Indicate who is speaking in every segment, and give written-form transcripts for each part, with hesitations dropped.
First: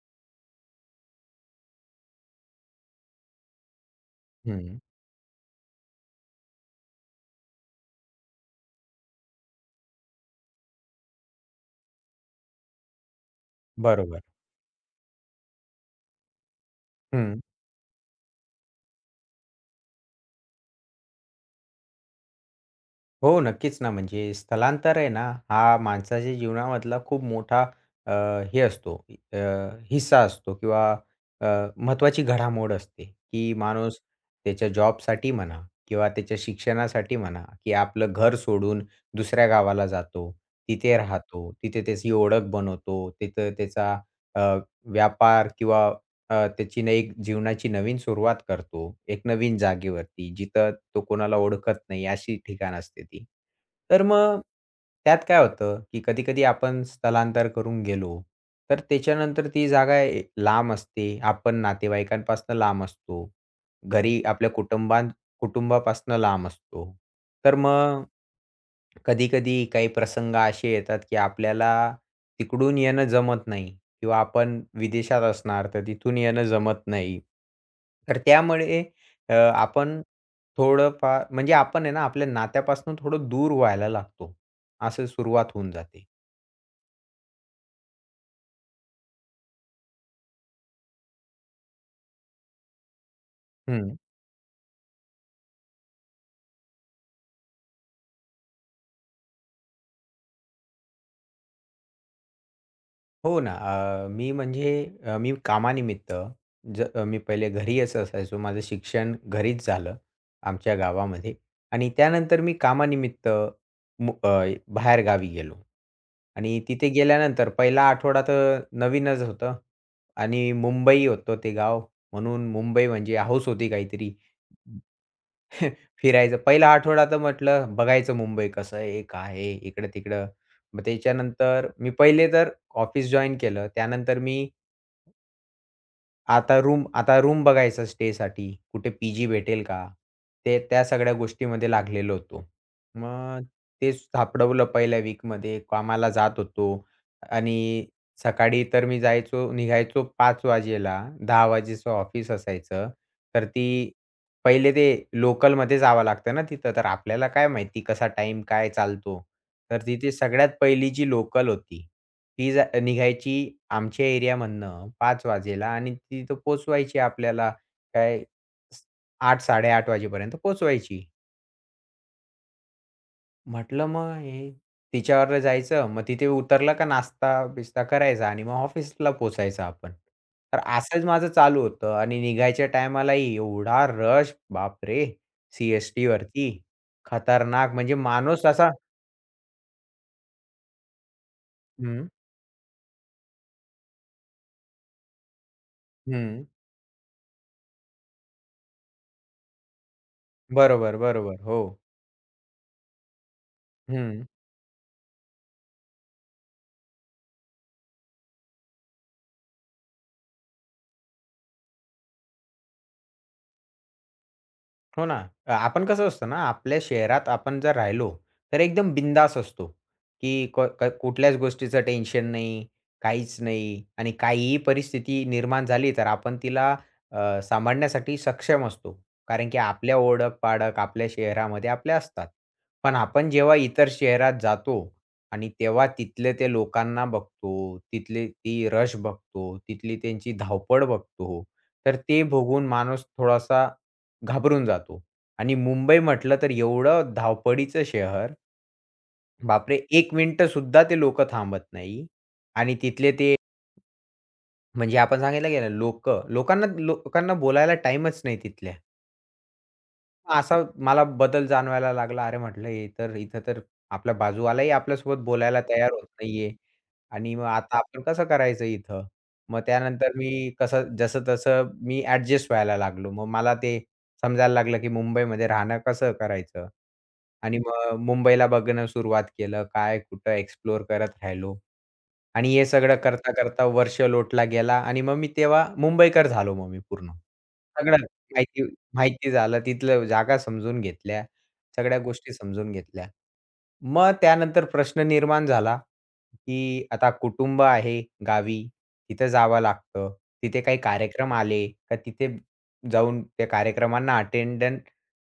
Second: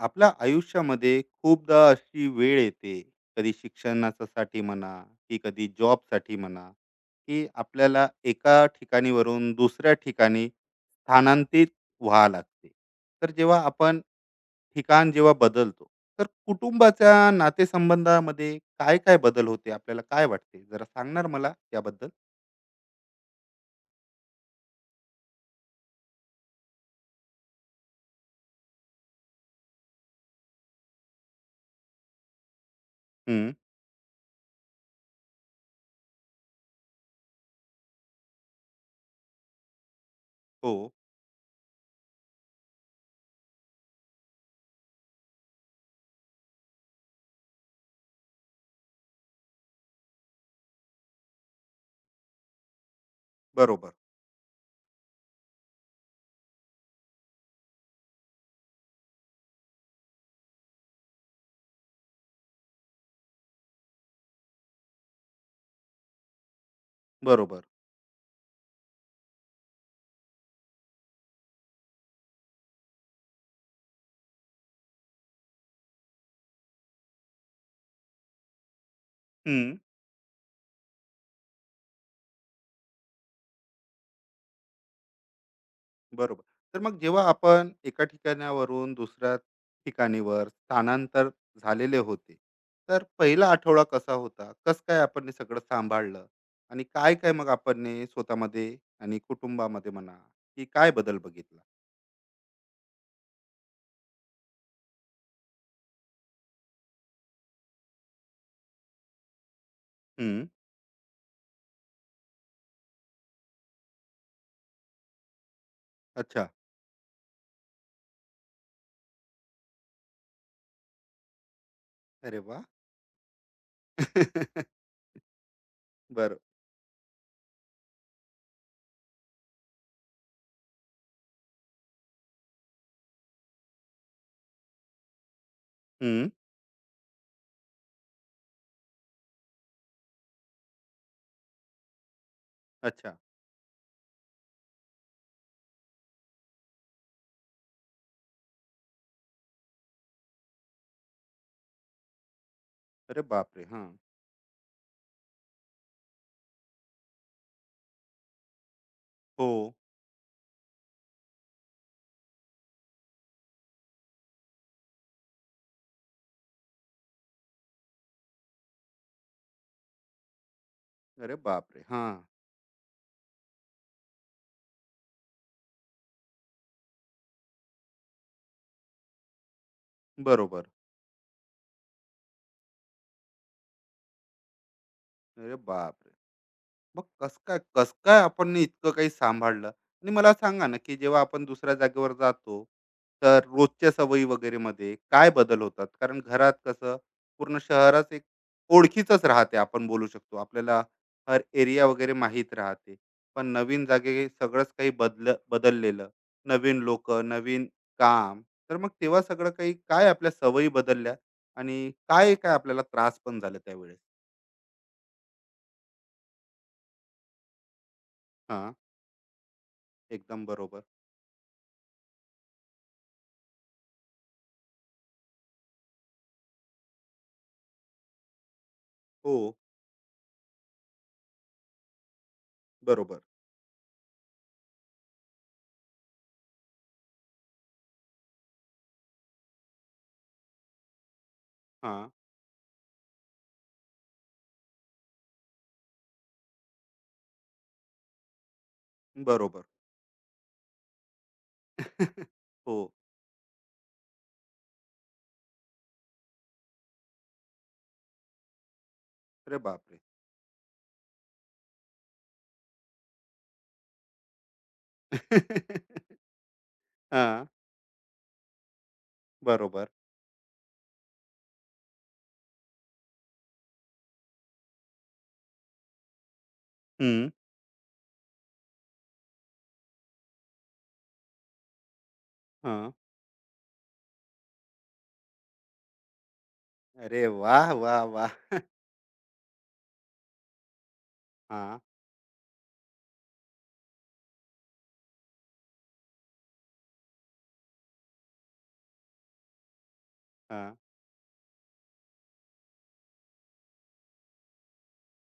Speaker 1: आपल्या आयुष्यामध्ये खूपदा अशी वेळ येते, कधी शिक्षणासाठी
Speaker 2: हं.
Speaker 1: म्हणा, की कधी जॉबसाठी म्हणा, की आपल्याला एका ठिकाणीवरून दुसऱ्या ठिकाणी स्थानांतरित व्हावं लागते. तर जेव्हा आपण
Speaker 2: बरोबर.
Speaker 1: ठिकाण जेव्हा बदलतो, तर कुटुंबाच्या
Speaker 2: हं.
Speaker 1: नातेसंबंधामध्ये काय काय बदल होते, आपल्याला काय वाटते, जरा सांगणार मला याबद्दल.
Speaker 2: हो, नक्कीच ना, म्हणजे स्थलांतर आहे ना, हा माणसाच्या जीवनामधला खूप मोठा अ, हे असतो अ, हिस्सा असतो किंवा अ, महत्त्वाची घडामोड असते,
Speaker 1: हम्म,
Speaker 2: की माणूस त्याच्या जॉबसाठी म्हणा किंवा त्याच्या शिक्षणासाठी म्हणा, की आपलं घर सोडून दुसऱ्या गावाला जातो,
Speaker 1: हो,
Speaker 2: तिथे राहतो, तिथे त्याची ओळख बनवतो, तिथं त्याचा अ, व्यापार किंवा त्याची ना एक जीवनाची नवीन सुरुवात करतो, एक नवीन जागेवरती, जिथं तो कोणाला ओळखत नाही, अशी ठिकाण असते ती.
Speaker 1: बरोबर,
Speaker 2: तर मग त्यात काय होतं, की कधी-कधी आपण स्थलांतर करून गेलो, तर त्याच्यानंतर ती जागा ए लांब असते. आपण नातेवाईकांपासून लांब असतो. घरी आपल्या कुटुंबापासून लांब असतो. तर
Speaker 1: बरोबर,
Speaker 2: मग कधी-कधी काही प्रसंग असे येतात, की आपल्याला तिकडून येणं जमत नाही किंवा आपण विदेशात असणार, तर तिथून येणं जमत नाही. तर त्यामुळे आपण थोडंफार म्हणजे आपण आहे ना, आपल्या नात्यापासून थोडं दूर व्हायला लागतो. असं सुरुवात होऊन जाते.
Speaker 1: बरोबर. तर मग जेव्हा आपण एका ठिकाणावरून दुसऱ्या ठिकाणीवर स्थानांतर झालेले होते, तर पहिला आठवडा
Speaker 2: हं.
Speaker 1: कसा होता? कस काय आपण हे सगळं सांभाळलं? आणि काय-काय मग आपण हे स्वतःमध्ये आणि कुटुंबामध्ये म्हणा, की काय बदल बघितला?
Speaker 2: हो ना. मी म्हणजे मी कामानिमित्त मी पहिले घरी असं असायचो. माझं शिक्षण घरीच झालं
Speaker 1: हं.
Speaker 2: आमच्या गावामध्ये आणि त्यानंतर मी कामानिमित्त मु अ, बाहेरगावी गेलो
Speaker 1: अच्छा.
Speaker 2: आणि तिथे गेल्यानंतर पहिला आठवडा तर नवीनच होतं आणि मुंबई होतं ते गाव
Speaker 1: अरे
Speaker 2: म्हणून
Speaker 1: वाह!
Speaker 2: मुंबई म्हणजे हौस होती काहीतरी फिरायचं.
Speaker 1: बरं.
Speaker 2: पहिला आठवडा तर म्हटलं बघायचं मुंबई कसं आहे, काय आहे, इकडं-तिकडं. मग त्याच्यानंतर मी पहिले तर ऑफिस जॉइन केलं. त्यानंतर मी
Speaker 1: हं.
Speaker 2: आता रूम बघायचा स्टेसाठी. कुठे पी भेटेल का? ते त्या सगळ्या गोष्टीमध्ये लागलेलो होतो.
Speaker 1: अच्छा.
Speaker 2: मग तेच सापडवलं पहिल्या वीकमध्ये. कामाला जात होतो आणि सकाळी तर मी जायचो निघायचो 5:00 वाजेला. 10:00 वाजेचं ऑफिस असायचं.
Speaker 1: अरे
Speaker 2: तर
Speaker 1: बापरे! हां.
Speaker 2: ती पहिले ते लोकलमध्ये जावं लागतं ना तिथं. तर आपल्याला काय माहिती कसा टाईम काय चालतो.
Speaker 1: हो.
Speaker 2: तर तिथे सगळ्यात पहिली जी लोकल होती ती जा निघायची आमच्या एरियामधनं 5 वाजेला आणि तिथं पोहोचवायची आपल्याला काय 8:00-8:30 वाजेपर्यंत पोहोचवायची.
Speaker 1: अरे बापरे! हां.
Speaker 2: म्हटलं मग हे तिच्यावर जायचं, मग तिथे उतरलं का नाश्ता-बिस्ता करायचा आणि मग ऑफिसला पोहोचायचं आपण. तर
Speaker 1: बरोबर.
Speaker 2: असंच माझं चालू होतं आणि निघायच्या टायमालाही एवढा रश बापरे!
Speaker 1: अरे बापरे!
Speaker 2: सी-एस-टीवरती
Speaker 1: मग कसं काय
Speaker 2: खतरनाक
Speaker 1: कसं
Speaker 2: म्हणजे
Speaker 1: काय
Speaker 2: माणूस
Speaker 1: आपण
Speaker 2: असा.
Speaker 1: इतकं काही सांभाळलं? आणि मला सांगा ना, की जेव्हा आपण दुसऱ्या
Speaker 2: हं,
Speaker 1: जागेवर जातो, तर रोजच्या सवयी वगैरेमध्ये काय बदल होतात? कारण
Speaker 2: हं.
Speaker 1: घरात कसं पूर्ण शहरात एक ओळखीचंच राहते, आपण बोलू शकतो. आपल्याला
Speaker 2: बरोबर, बरोबर.
Speaker 1: हर
Speaker 2: हो.
Speaker 1: एरिया वगैरे माहीत राहते. पण नवीन
Speaker 2: हं.
Speaker 1: जागी सगळंच काही बदल बदललेलं. नवीन लोकं, नवीन काम. तर मग तेव्हा सगळं काही काय आपल्या सवयी बदलल्या आणि काय-काय आपल्याला त्रास पण झाला त्यावेळेस?
Speaker 2: हो ना. आपण कसं असतं ना, आपल्या शहरात आपण जर राहिलो, तर
Speaker 1: हां,
Speaker 2: एकदम बिंदास असतो,
Speaker 1: एकदम
Speaker 2: की क
Speaker 1: बरोबर.
Speaker 2: क कुठल्याच गोष्टीचं टेन्शन नाही, काहीच नाही आणि काहीही परिस्थिती निर्माण झाली, तर आपण तिला सांभाळण्यासाठी सक्षम असतो.
Speaker 1: हो,
Speaker 2: कारण की आपल्या ओळख पाड़क, आपल्या शहरामध्ये आपल्या असतात. पण
Speaker 1: बरोबर.
Speaker 2: आपण जेव्हा इतर शहरात जातो आणि तेव्हा तिथले ते लोकांना बघतो, तिथली ती रश बघतो, तिथली त्यांची धावपळ बघतो, तर
Speaker 1: हां,
Speaker 2: ते बघून माणूस थोडासा घाबरून जातो आणि मुंबई म्हटलं तर एवढं धावपळीचं शहर,
Speaker 1: बरोबर.
Speaker 2: बापरे! 1 सुद्धा ते लोक थांबत नाही आणि
Speaker 1: हो.
Speaker 2: तिथले ते म्हणजे आपण सांगितलं गेलं लोकं, लोकांना लोकांना बोलायला टाईमच नाही तिथल्या.
Speaker 1: अरे बापरे!
Speaker 2: असा मला बदल जाणवायला लागला. अरे म्हटलं हे तर इथं तर आपला बाजूवालाही आपल्यासोबत बोलायला तयार होत नाहीये आणि मग
Speaker 1: हां,
Speaker 2: आता आपण कसं करायचं इथं? मग
Speaker 1: बरोबर.
Speaker 2: त्यानंतर मी कसं जसं-तसं मी ॲडजस्ट व्हायला लागलो. मग मला ते समजायला लागलं, की मुंबईमध्ये राहणं कसं करायचं?
Speaker 1: हं,
Speaker 2: आणि मग मुंबईला बघणं सुरुवात केलं. काय, कुठं एक्सप्लोर करत राहिलो. आणि हे
Speaker 1: हां.
Speaker 2: सगळं करता-करता वर्ष लोटला गेला आणि मग मी तेव्हा मुंबईकर झालो मग मी पूर्ण.
Speaker 1: अरे वाह!
Speaker 2: सगळं
Speaker 1: वाह! वाह!
Speaker 2: माहिती माहिती झालं, तिथलं जागा समजून घेतल्या,
Speaker 1: हां,
Speaker 2: सगळ्या गोष्टी समजून घेतल्या. मग त्यानंतर प्रश्न निर्माण झाला, की आता कुटुंब आहे गावी, तिथं जावं लागतं. तिथे
Speaker 1: हां.
Speaker 2: काही कार्यक्रम आले का तिथे जाऊन त्या कार्यक्रमांना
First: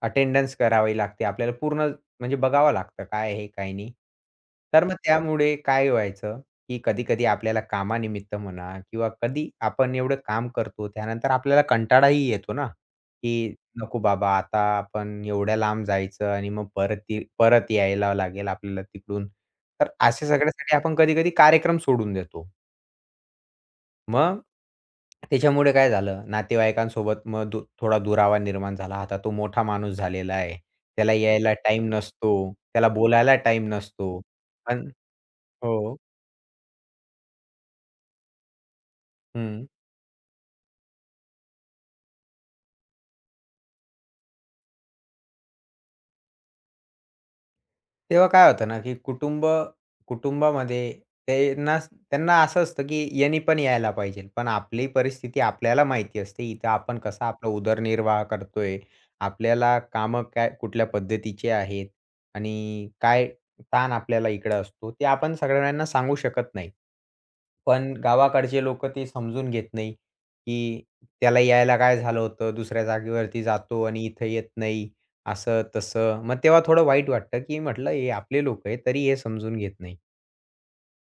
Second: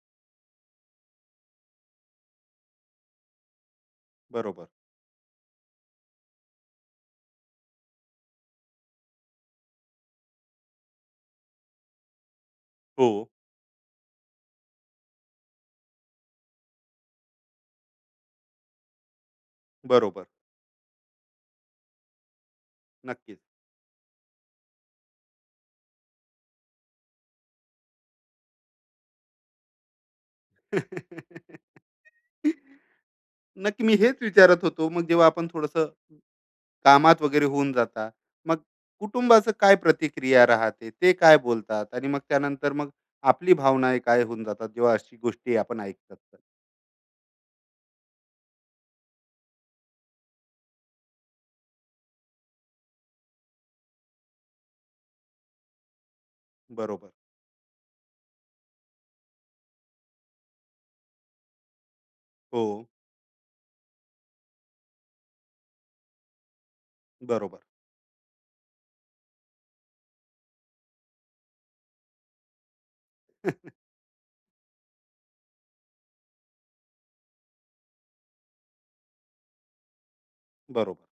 Speaker 2: अटेंडन्स करावी लागते. आपल्याला पूर्ण म्हणजे बघावं लागतं काय आहे, काय नाही.
Speaker 1: बरोबर.
Speaker 2: तर मग त्यामुळे काय व्हायचं की कधी-कधी आपल्याला कामानिमित्त म्हणा किंवा कधी आपण एवढं काम करतो, त्यानंतर आपल्याला कंटाळाही येतो ना,
Speaker 1: हो,
Speaker 2: की नको बाबा आता आपण एवढ्या लांब जायचं आणि मग परत ती परत यायला लागेल आपल्याला तिकडून. तर
Speaker 1: बरोबर.
Speaker 2: अशा सगळ्यासाठी आपण कधी-कधी कार्यक्रम सोडून देतो.
Speaker 1: नक्कीच.
Speaker 2: मग त्याच्यामुळे काय झालं, नातेवाईकांसोबत मग थोडा दुरावा निर्माण झाला. आता तो मोठा माणूस झालेला आहे. त्याला यायला टाईम नसतो, त्याला बोलायला टाईम
Speaker 1: नक्की मी
Speaker 2: नसतो.
Speaker 1: हेच विचारत
Speaker 2: पण
Speaker 1: होतो, मग जेव्हा आपण थोडंसं
Speaker 2: हो.
Speaker 1: कामात वगैरे होऊन जाता, मग कुटुंबाचं
Speaker 2: हं.
Speaker 1: काय प्रतिक्रिया राहते? ते काय बोलतात? आणि मग त्यानंतर मग आपली भावना काय होऊन जातात, जेव्हा अशी गोष्टी आपण ऐकतात तर?
Speaker 2: तेव्हा काय होतं ना, की कुटुंबामध्ये त्यांना त्यांना असं असतं, की यांनी पण यायला पाहिजे. पण आपली परिस्थिती आपल्याला माहिती असते. इथं आपण
Speaker 1: बरोबर.
Speaker 2: कसा आपला उदरनिर्वाह करतोय, आपल्याला कामं काय कुठल्या पद्धतीचे आहेत
Speaker 1: हो,
Speaker 2: आणि काय ताण आपल्याला इकडं असतो, ते आपण सगळ्यांना सांगू शकत नाही.
Speaker 1: बरोबर.
Speaker 2: पण गावाकडचे लोकं ते समजून घेत नाही, की त्याला यायला काय झालं होतं, दुसऱ्या जागेवरती जातो आणि इथं येत नाही, असं-तसं. मग तेव्हा थोडं वाईट वाटतं, की म्हटलं हे आपले लोकं आहेत, तरी हे समजून घेत नाही.
Speaker 1: बरोबर.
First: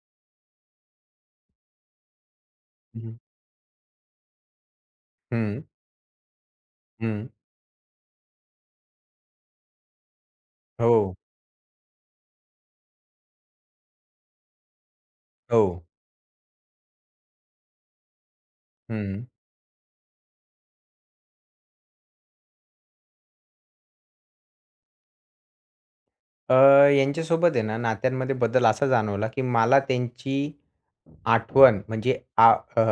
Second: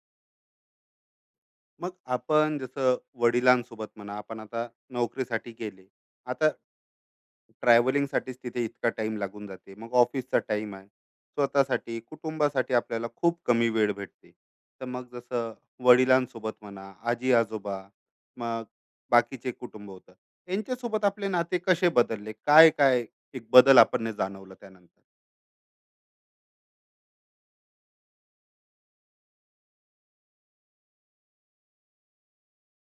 Speaker 1: मग आपण जसं
Speaker 2: हं, हं.
Speaker 1: वडिलांसोबत म्हणा, आपण आता नोकरीसाठी
Speaker 2: हं,
Speaker 1: गेले. आता ट्रॅव्हलिंगसाठीच तिथे इतका टाईम लागून जाते. मग ऑफिसचा टाईम आहे.
Speaker 2: हो,
Speaker 1: स्वतःसाठी, कुटुंबासाठी आपल्याला खूप कमी वेळ भेटते. तर मग जसं
Speaker 2: हो.
Speaker 1: वडिलांसोबत म्हणा, आजी-आजोबा, मग
Speaker 2: हं.
Speaker 1: बाकीचे कुटुंब होतं. यांच्यासोबत आपले नाते कसे बदलले? काय-काय एक बदल आपण ने जाणवलं त्यानंतर?
Speaker 2: अ, यांच्यासोबत आहे ना नात्यांमध्ये बदल असा जाणवला, की मला त्यांची आठवण म्हणजे अ,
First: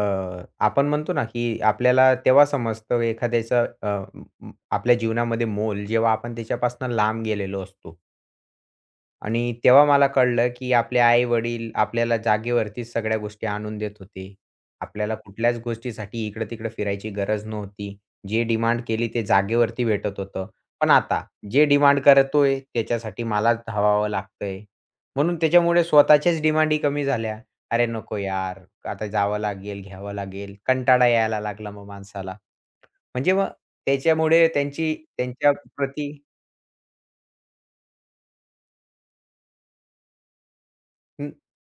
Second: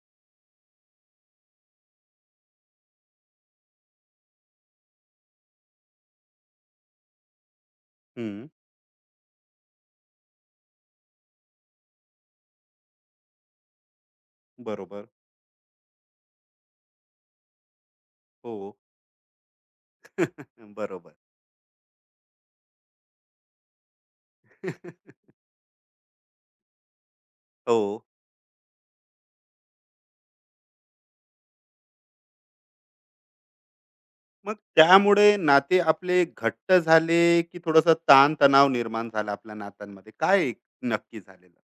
Speaker 2: आपण म्हणतो ना, की आपल्याला तेव्हा समजतं एखाद्याचं आपल्या जीवनामध्ये मोल जेव्हा आपण त्याच्यापासून लांब गेलेलो असतो.
Speaker 1: हं,
Speaker 2: आणि तेव्हा मला कळलं, की आपले आई-वडील आपल्याला जागेवरतीच सगळ्या गोष्टी आणून देत होते.
Speaker 1: बरोबर.
Speaker 2: आपल्याला कुठल्याच गोष्टीसाठी इकडं-तिकडं फिरायची गरज नव्हती. जे
Speaker 1: हो.
Speaker 2: डिमांड केली ते जागेवरती भेटत होतं. पण
Speaker 1: बरोबर.
Speaker 2: आता जे डिमांड करतोय त्याच्यासाठी मलाच धावावं लागतंय. म्हणून त्याच्यामुळे स्वतःच्याच डिमांडी कमी झाल्या.
Speaker 1: हो.
Speaker 2: "अरे नको यार, आता जावं लागेल, घ्यावं लागेल." कंटाळा यायला लागला मग माणसाला. म्हणजे मग त्याच्यामुळे
Speaker 1: मग
Speaker 2: त्यांची
Speaker 1: त्यामुळे
Speaker 2: त्यांच्या
Speaker 1: नाते
Speaker 2: प्रती
Speaker 1: आपले घट्ट झाले, की थोडासा ताण-तणाव निर्माण झाला आपल्या नात्यांमध्ये? काय एक नक्की झालेलं?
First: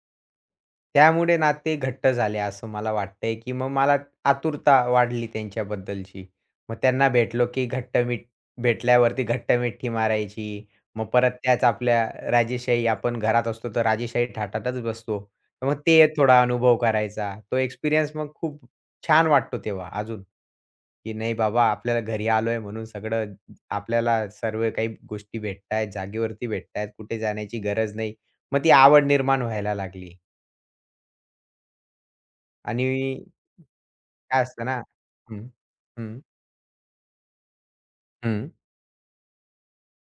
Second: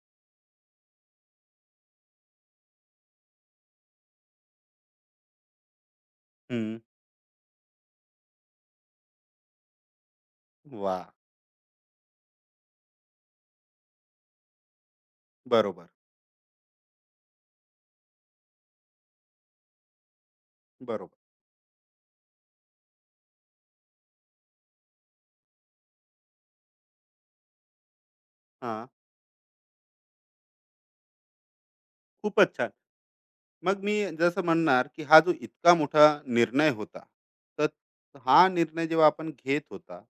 Speaker 2: त्यामुळे नाते घट्ट झाले असं मला वाटतंय, की मग मला आतुरता वाढली त्यांच्याबद्दलची. मग
Speaker 1: हं.
Speaker 2: त्यांना भेटलो, की भेटल्यावरती घट्ट-मिठी मारायची. मग
Speaker 1: वाह!
Speaker 2: परत त्याच आपल्या राजेशाही आपण घरात असतो तर राजेशाही थाटातच बसतो. तर मग
Speaker 1: बरोबर,
Speaker 2: ते थोडा अनुभव करायचा. तो एक्सपिरियन्स मग खूप छान वाटतो तेव्हा अजून, की
Speaker 1: बरोबर.
Speaker 2: नाही बाबा आपल्याला घरी आलोय म्हणून सगळं आपल्याला सर्व काही गोष्टी भेटतायत, जागेवरती भेटतायत, कुठे जाण्याची गरज नाही. मग ती
Speaker 1: हां,
Speaker 2: आवड निर्माण व्हायला लागली.
Speaker 1: खूपच छान.
Speaker 2: आणि
Speaker 1: मग मी
Speaker 2: काय
Speaker 1: जसं
Speaker 2: असतं ना.
Speaker 1: म्हणणार, की हा जो
Speaker 2: हं,
Speaker 1: इतका मोठा
Speaker 2: हं,
Speaker 1: निर्णय होता, तर
Speaker 2: हं,
Speaker 1: हा निर्णय जेव्हा आपण घेत होता,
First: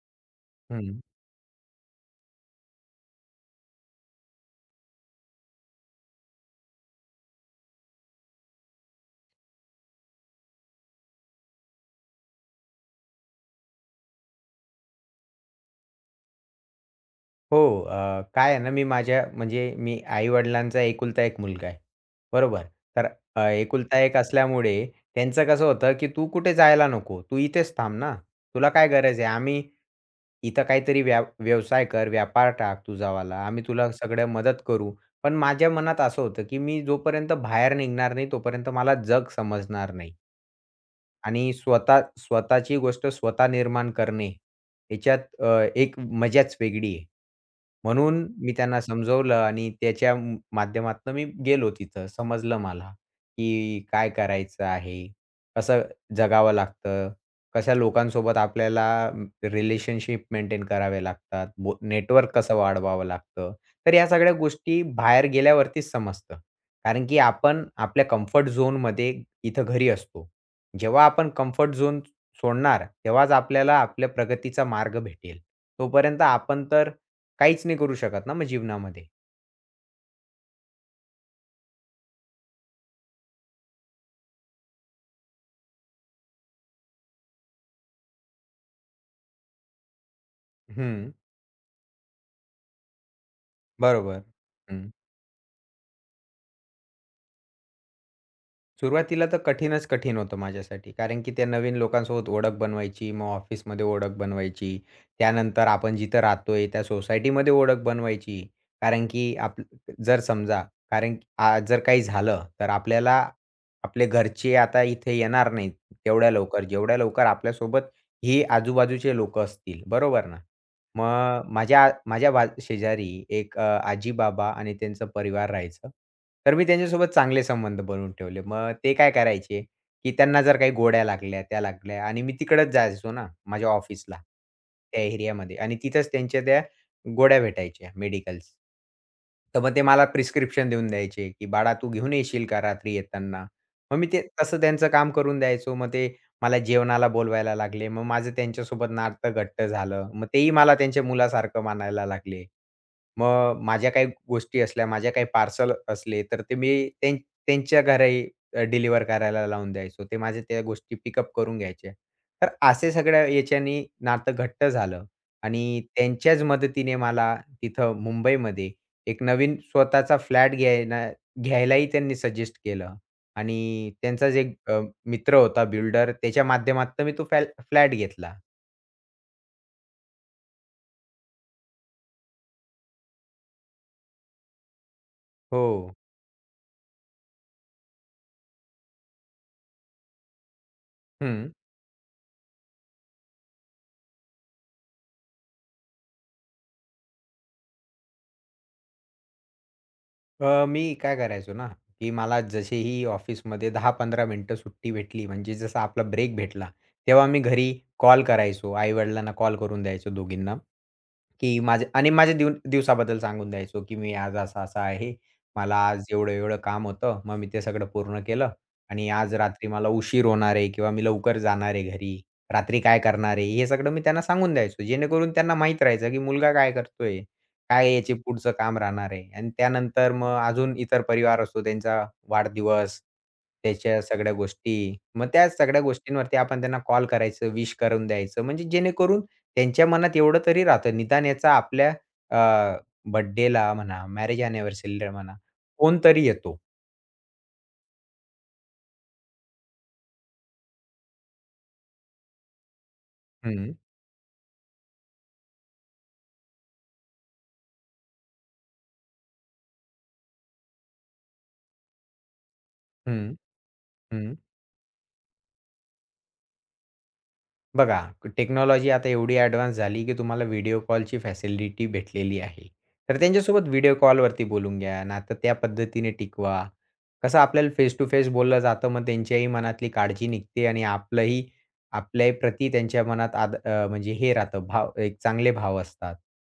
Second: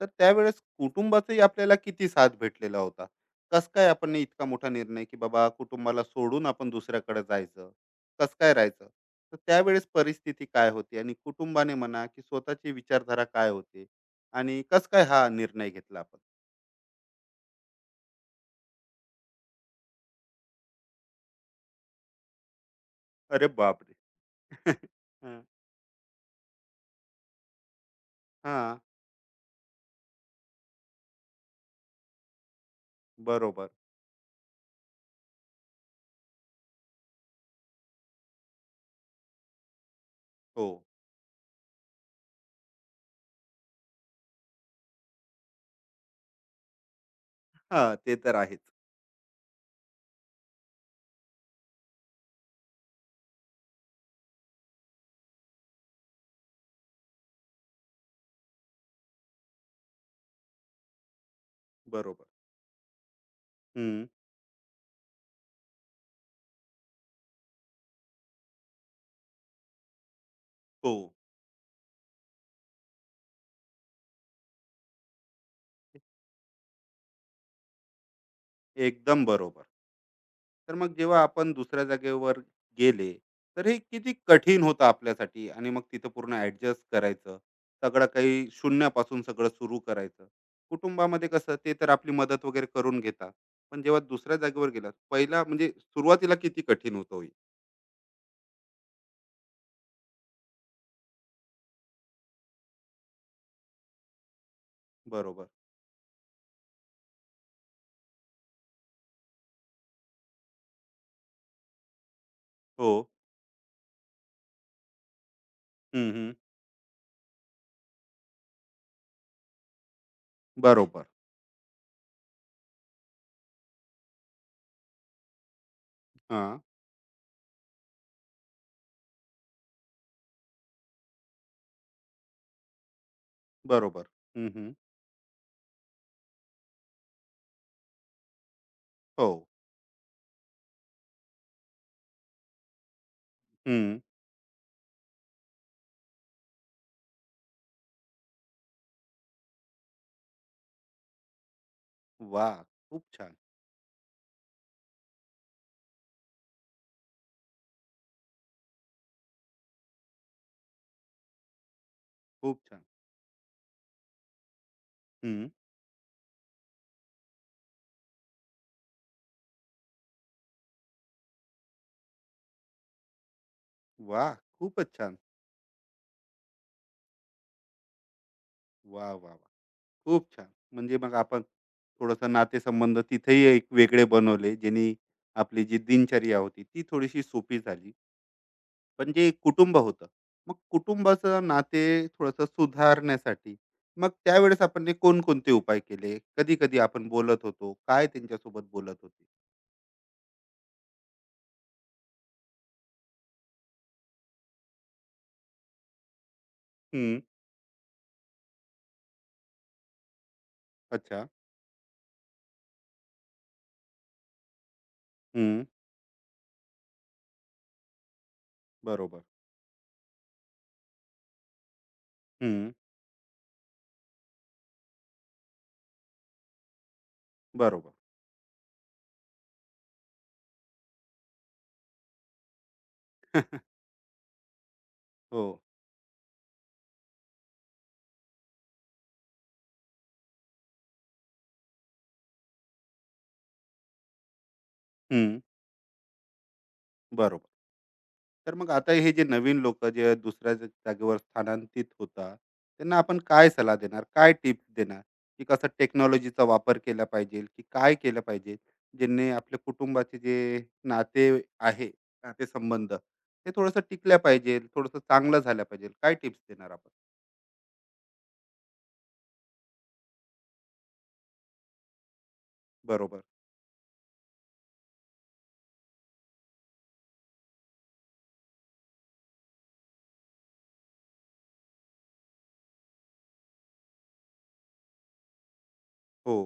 Speaker 1: तर त्यावेळेस
Speaker 2: हं.
Speaker 1: कुटुंबाचाही आपल्याला किती साथ भेटलेला होता? कस काय आपण इतका मोठा निर्णय, की बाबा कुटुंबाला सोडून आपण दुसऱ्याकडे जायचं, कसं काय राहायचं? तर त्यावेळेस परिस्थिती काय होती आणि कुटुंबाने म्हणा, की स्वतःची विचारधारा काय होती आणि कसं काय हा निर्णय घेतला आपण?
Speaker 2: हो, काय आहे ना, मी माझ्या म्हणजे मी आई-वडिलांचा एकुलता एक मुलगा आहे. बरोबर. तर
Speaker 1: अरे
Speaker 2: एकुलता
Speaker 1: बापरे!
Speaker 2: एक असल्यामुळे
Speaker 1: हं.
Speaker 2: त्यांचं कसं होतं, की "तू कुठे जायला नको. तू इथेच थांब ना. तुला
Speaker 1: हां,
Speaker 2: काय गरज आहे? आम्ही इथं काहीतरी व्यवसाय कर, व्यापार टाक तुझावाला. आम्ही
Speaker 1: बरोबर.
Speaker 2: तुला सगळं मदत करू." पण माझ्या मनात असं होतं, की मी जोपर्यंत बाहेर निघणार नाही, तोपर्यंत मला जग समजणार नाही.
Speaker 1: हो.
Speaker 2: आणि स्वतःची गोष्ट स्वतः निर्माण करणे, ह्याच्यात एक मजाच वेगळी आहे.
Speaker 1: हां, ते
Speaker 2: म्हणून
Speaker 1: तर
Speaker 2: मी
Speaker 1: आहेच.
Speaker 2: त्यांना समजवलं आणि त्याच्या म माध्यमातनं मी गेलो तिथं. समजलं मला, की काय करायचं आहे, कसं जगावं लागतं, कशा लोकांसोबत आपल्याला रिलेशनशिप मेंटेन करावे लागतात,
Speaker 1: बरोबर.
Speaker 2: नेटवर्क कसं वाढवावं लागतं. तर
Speaker 1: हं.
Speaker 2: या सगळ्या गोष्टी बाहेर गेल्यावरतीच समजतं. कारण की आपण आपल्या कम्फर्ट झोनमध्ये इथं घरी असतो.
Speaker 1: हो,
Speaker 2: जेव्हा आपण कम्फर्ट झोन सोडणार, तेव्हाच आपल्याला आपल्या प्रगतीचा मार्ग भेटेल. तोपर्यंत आपण तर काहीच नाही करू शकत ना मग जीवनामध्ये.
Speaker 1: एकदम बरोबर. तर मग जेव्हा आपण दुसऱ्या जागेवर गेले, तर हे किती कठीण होतं आपल्यासाठी आणि मग तिथं पूर्ण ऍडजस्ट करायचं, सगळं काही शून्यापासून सगळं सुरू करायचं.
Speaker 2: हं.
Speaker 1: कुटुंबामध्ये कसं, ते तर आपली मदत वगैरे करून घेतात, पण जेव्हा
Speaker 2: बरोबर.
Speaker 1: दुसऱ्या जागेवर
Speaker 2: हं.
Speaker 1: गेलात पहिला म्हणजे सुरुवातीला किती कठीण होतं हो हे.
Speaker 2: सुरुवातीला तर कठीणच कठीण होतं माझ्यासाठी. कारण की त्या नवीन लोकांसोबत ओळख बनवायची, मग ऑफिसमध्ये ओळख बनवायची.
Speaker 1: बरोबर.
Speaker 2: त्यानंतर आपण जिथं राहतोय त्या सोसायटीमध्ये ओळख बनवायची. कारण की आप जर समजा कारण की आ, जर काही झालं तर
Speaker 1: हो.
Speaker 2: आपल्याला आपले घरचे आता इथे येणार नाहीत
Speaker 1: हम्म,
Speaker 2: तेवढ्या
Speaker 1: हम्म.
Speaker 2: लवकर. जेवढ्या लवकर आपल्यासोबत हे आजूबाजूचे लोकं असतील. बरोबर ना?
Speaker 1: बरोबर.
Speaker 2: मग माझ्या माझ्या बा शेजारी एक आजी-बाबा आणि त्यांचं परिवार राहायचं.
Speaker 1: हा.
Speaker 2: तर मी त्यांच्यासोबत चांगले संबंध बनवून ठेवले. मग ते काय करायचे, की त्यांना जर काही गोड्या लागल्या, त्या लागल्या आणि मी तिकडच जायचो ना माझ्या
Speaker 1: बरोबर.
Speaker 2: ऑफिसला,
Speaker 1: हम्म, हम्म.
Speaker 2: त्या एरियामध्ये आणि तिथंच त्यांच्या त्या गोड्या भेटायच्या मेडिकल्स.
Speaker 1: हो.
Speaker 2: तर मग ते मला प्रिस्क्रिप्शन देऊन द्यायचे, की "बाळा, तू घेऊन येशील का रात्री येताना?" मग
Speaker 1: हम्म.
Speaker 2: मी ते तसं त्यांचं काम करून द्यायचो. मग ते मला जेवणाला बोलवायला लागले. मग माझं त्यांच्यासोबत नातं घट्ट झालं. मग तेही मला त्यांच्या मुलासारखं मानायला लागले.
Speaker 1: वा, खूप छान.
Speaker 2: मग माझ्या काही गोष्टी असल्या, माझ्या काही पार्सल असले, तर ते मी त्यांच्या घरी डिलिव्हर करायला लावून द्यायचो. ते माझ्या त्या गोष्टी पिकअप करून घ्यायचे. तर
Speaker 1: खूप छान.
Speaker 2: असे सगळ्या याच्यानी नातं घट्ट झालं
Speaker 1: हम्म.
Speaker 2: आणि त्यांच्याच मदतीने मला तिथं मुंबईमध्ये एक नवीन स्वतःचा फ्लॅट घ्यायलाही त्यांनी सजेस्ट केलं आणि
Speaker 1: वा,
Speaker 2: त्यांचाच एक
Speaker 1: खूपच छान.
Speaker 2: मित्र होता बिल्डर त्याच्या माध्यमातनं मी तो फ्लॅट घेतला.
Speaker 1: वा, वा, वा. खूप छान. म्हणजे मग आपण थोडंसं नातेसंबंध तिथेही एक वेगळे बनवले, ज्यांनी आपली
Speaker 2: हो.
Speaker 1: जी दिनचर्या होती, ती थोडीशी सोपी झाली. पण जे कुटुंब होतं, मग कुटुंबाचं
Speaker 2: हं.
Speaker 1: नाते थोडंसं सुधारण्यासाठी, मग त्यावेळेस आपण हे कोणकोणते उपाय केले? कधी-कधी आपण बोलत होतो, काय त्यांच्यासोबत बोलत होते?
Speaker 2: मी काय करायचो ना, की मला जसेही ऑफिसमध्ये दहा 15 मिनिटं सुट्टी भेटली, म्हणजे जसा आपला ब्रेक भेटला,
Speaker 1: हं.
Speaker 2: तेव्हा मी घरी कॉल करायचो. आई-वडिलांना कॉल करून द्यायचो दोघींना.
Speaker 1: अच्छा.
Speaker 2: की माझे आणि माझ्या दिवसाबद्दल सांगून द्यायचो, की मी आज असा-असा आहे.
Speaker 1: हं.
Speaker 2: मला आज एवढं-एवढं काम होतं. मग मी ते सगळं पूर्ण केलं आणि
Speaker 1: बरोबर.
Speaker 2: आज रात्री मला उशीर होणार आहे किंवा मी लवकर जाणार आहे घरी.
Speaker 1: हं.
Speaker 2: रात्री काय करणार आहे? हे सगळं मी त्यांना सांगून द्यायचो. जेणेकरून त्यांना माहीत राहायचं, की मुलगा काय करतोय?
Speaker 1: बरोबर.
Speaker 2: काय याचे पुढचं काम राहणार आहे? आणि त्यानंतर मग अजून इतर परिवार असतो त्यांचा वाढदिवस, त्याच्या सगळ्या गोष्टी. मग
Speaker 1: हो.
Speaker 2: त्या सगळ्या गोष्टींवरती आपण त्यांना कॉल करायचं, विश करून द्यायचं. म्हणजे जेणेकरून त्यांच्या मनात एवढं तरी राहतं. निदान याचा आपल्या अ, बर्थडेला म्हणा, मॅरेज अॅनिव्हर्सरीला म्हणा,
Speaker 1: हं.
Speaker 2: कोणतरी येतो.
Speaker 1: बरोबर. तर मग आता हे जे नवीन लोक जे दुसऱ्या जागेवर स्थानांतरित होतात, त्यांना आपण काय
Speaker 2: हं,
Speaker 1: सल्ला देणार, काय टिप्स देणार, की कसं टेक्नॉलॉजीचा वापर केला पाहिजे, की काय केलं पाहिजे, ज्यांनी आपल्या कुटुंबाचे जे नाते आहे, नातेसंबंध
Speaker 2: हं,
Speaker 1: ते थोडंसं टिकल्या
Speaker 2: हं.
Speaker 1: पाहिजे, थोडंसं चांगलं झालं पाहिजे, काय टिप्स देणार आपण?
Speaker 2: बघा, टेक्नॉलॉजी आता एवढी ॲडव्हान्स झाली, की तुम्हाला व्हिडिओ कॉलची फॅसिलिटी भेटलेली आहे. तर
Speaker 1: बरोबर.
Speaker 2: त्यांच्यासोबत व्हिडिओ कॉलवरती बोलून घ्या, नातं त्या पद्धतीने टिकवा. कसं आपल्याला फेस टू फेस बोललं जातं, मग त्यांच्याही मनातली काळजी निघते आणि आपलंही आपल्याही प्रती त्यांच्या मनात म्हणजे हे राहतं भाव एक चांगले भाव असतात,
Speaker 1: हो.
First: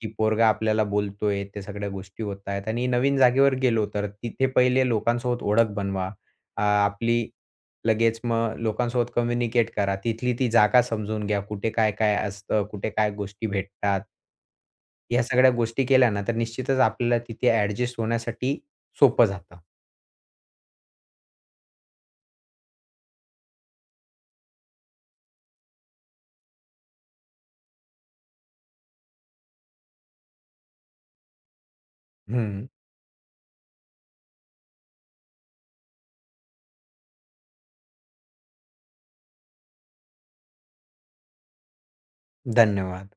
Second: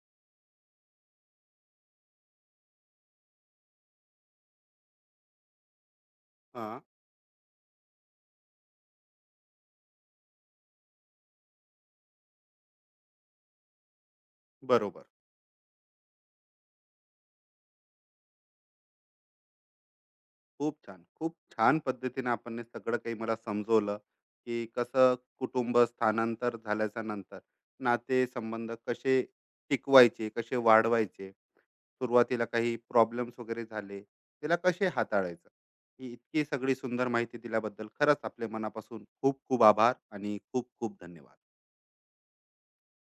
Speaker 2: की पोरगा आपल्याला बोलतोय, त्या सगळ्या गोष्टी होत आहेत आणि नवीन जागेवर गेलो, तर तिथे पहिले लोकांसोबत ओळख बनवा.
Speaker 1: हां,
Speaker 2: आपली लगेच मग लोकांसोबत कम्युनिकेट करा. तिथली ती जागा समजून घ्या. कुठे काय-काय असतं, कुठे काय गोष्टी भेटतात.
Speaker 1: बरोबर.
Speaker 2: ह्या सगळ्या गोष्टी केल्या ना, तर निश्चितच आपल्याला तिथे ॲडजस्ट होण्यासाठी सोपं जातं.
Speaker 1: खूप छान. खूप छान पद्धतीने आपण हे सगळं काही मला समजवलं, की कसं कुटुंब स्थानांतर झाल्याच्या नंतर नातेसंबंध कसे टिकवायचे, कसे वाढवायचे. सुरुवातीला
Speaker 2: हं.
Speaker 1: काही प्रॉब्लेम्स वगैरे झाले, त्याला कसे हाताळायचं. ही इतकी सगळी सुंदर माहिती दिल्याबद्दल खरंच आपले मनापासून खूप खूप आभार आणि खूप खूप धन्यवाद.
Speaker 2: धन्यवाद.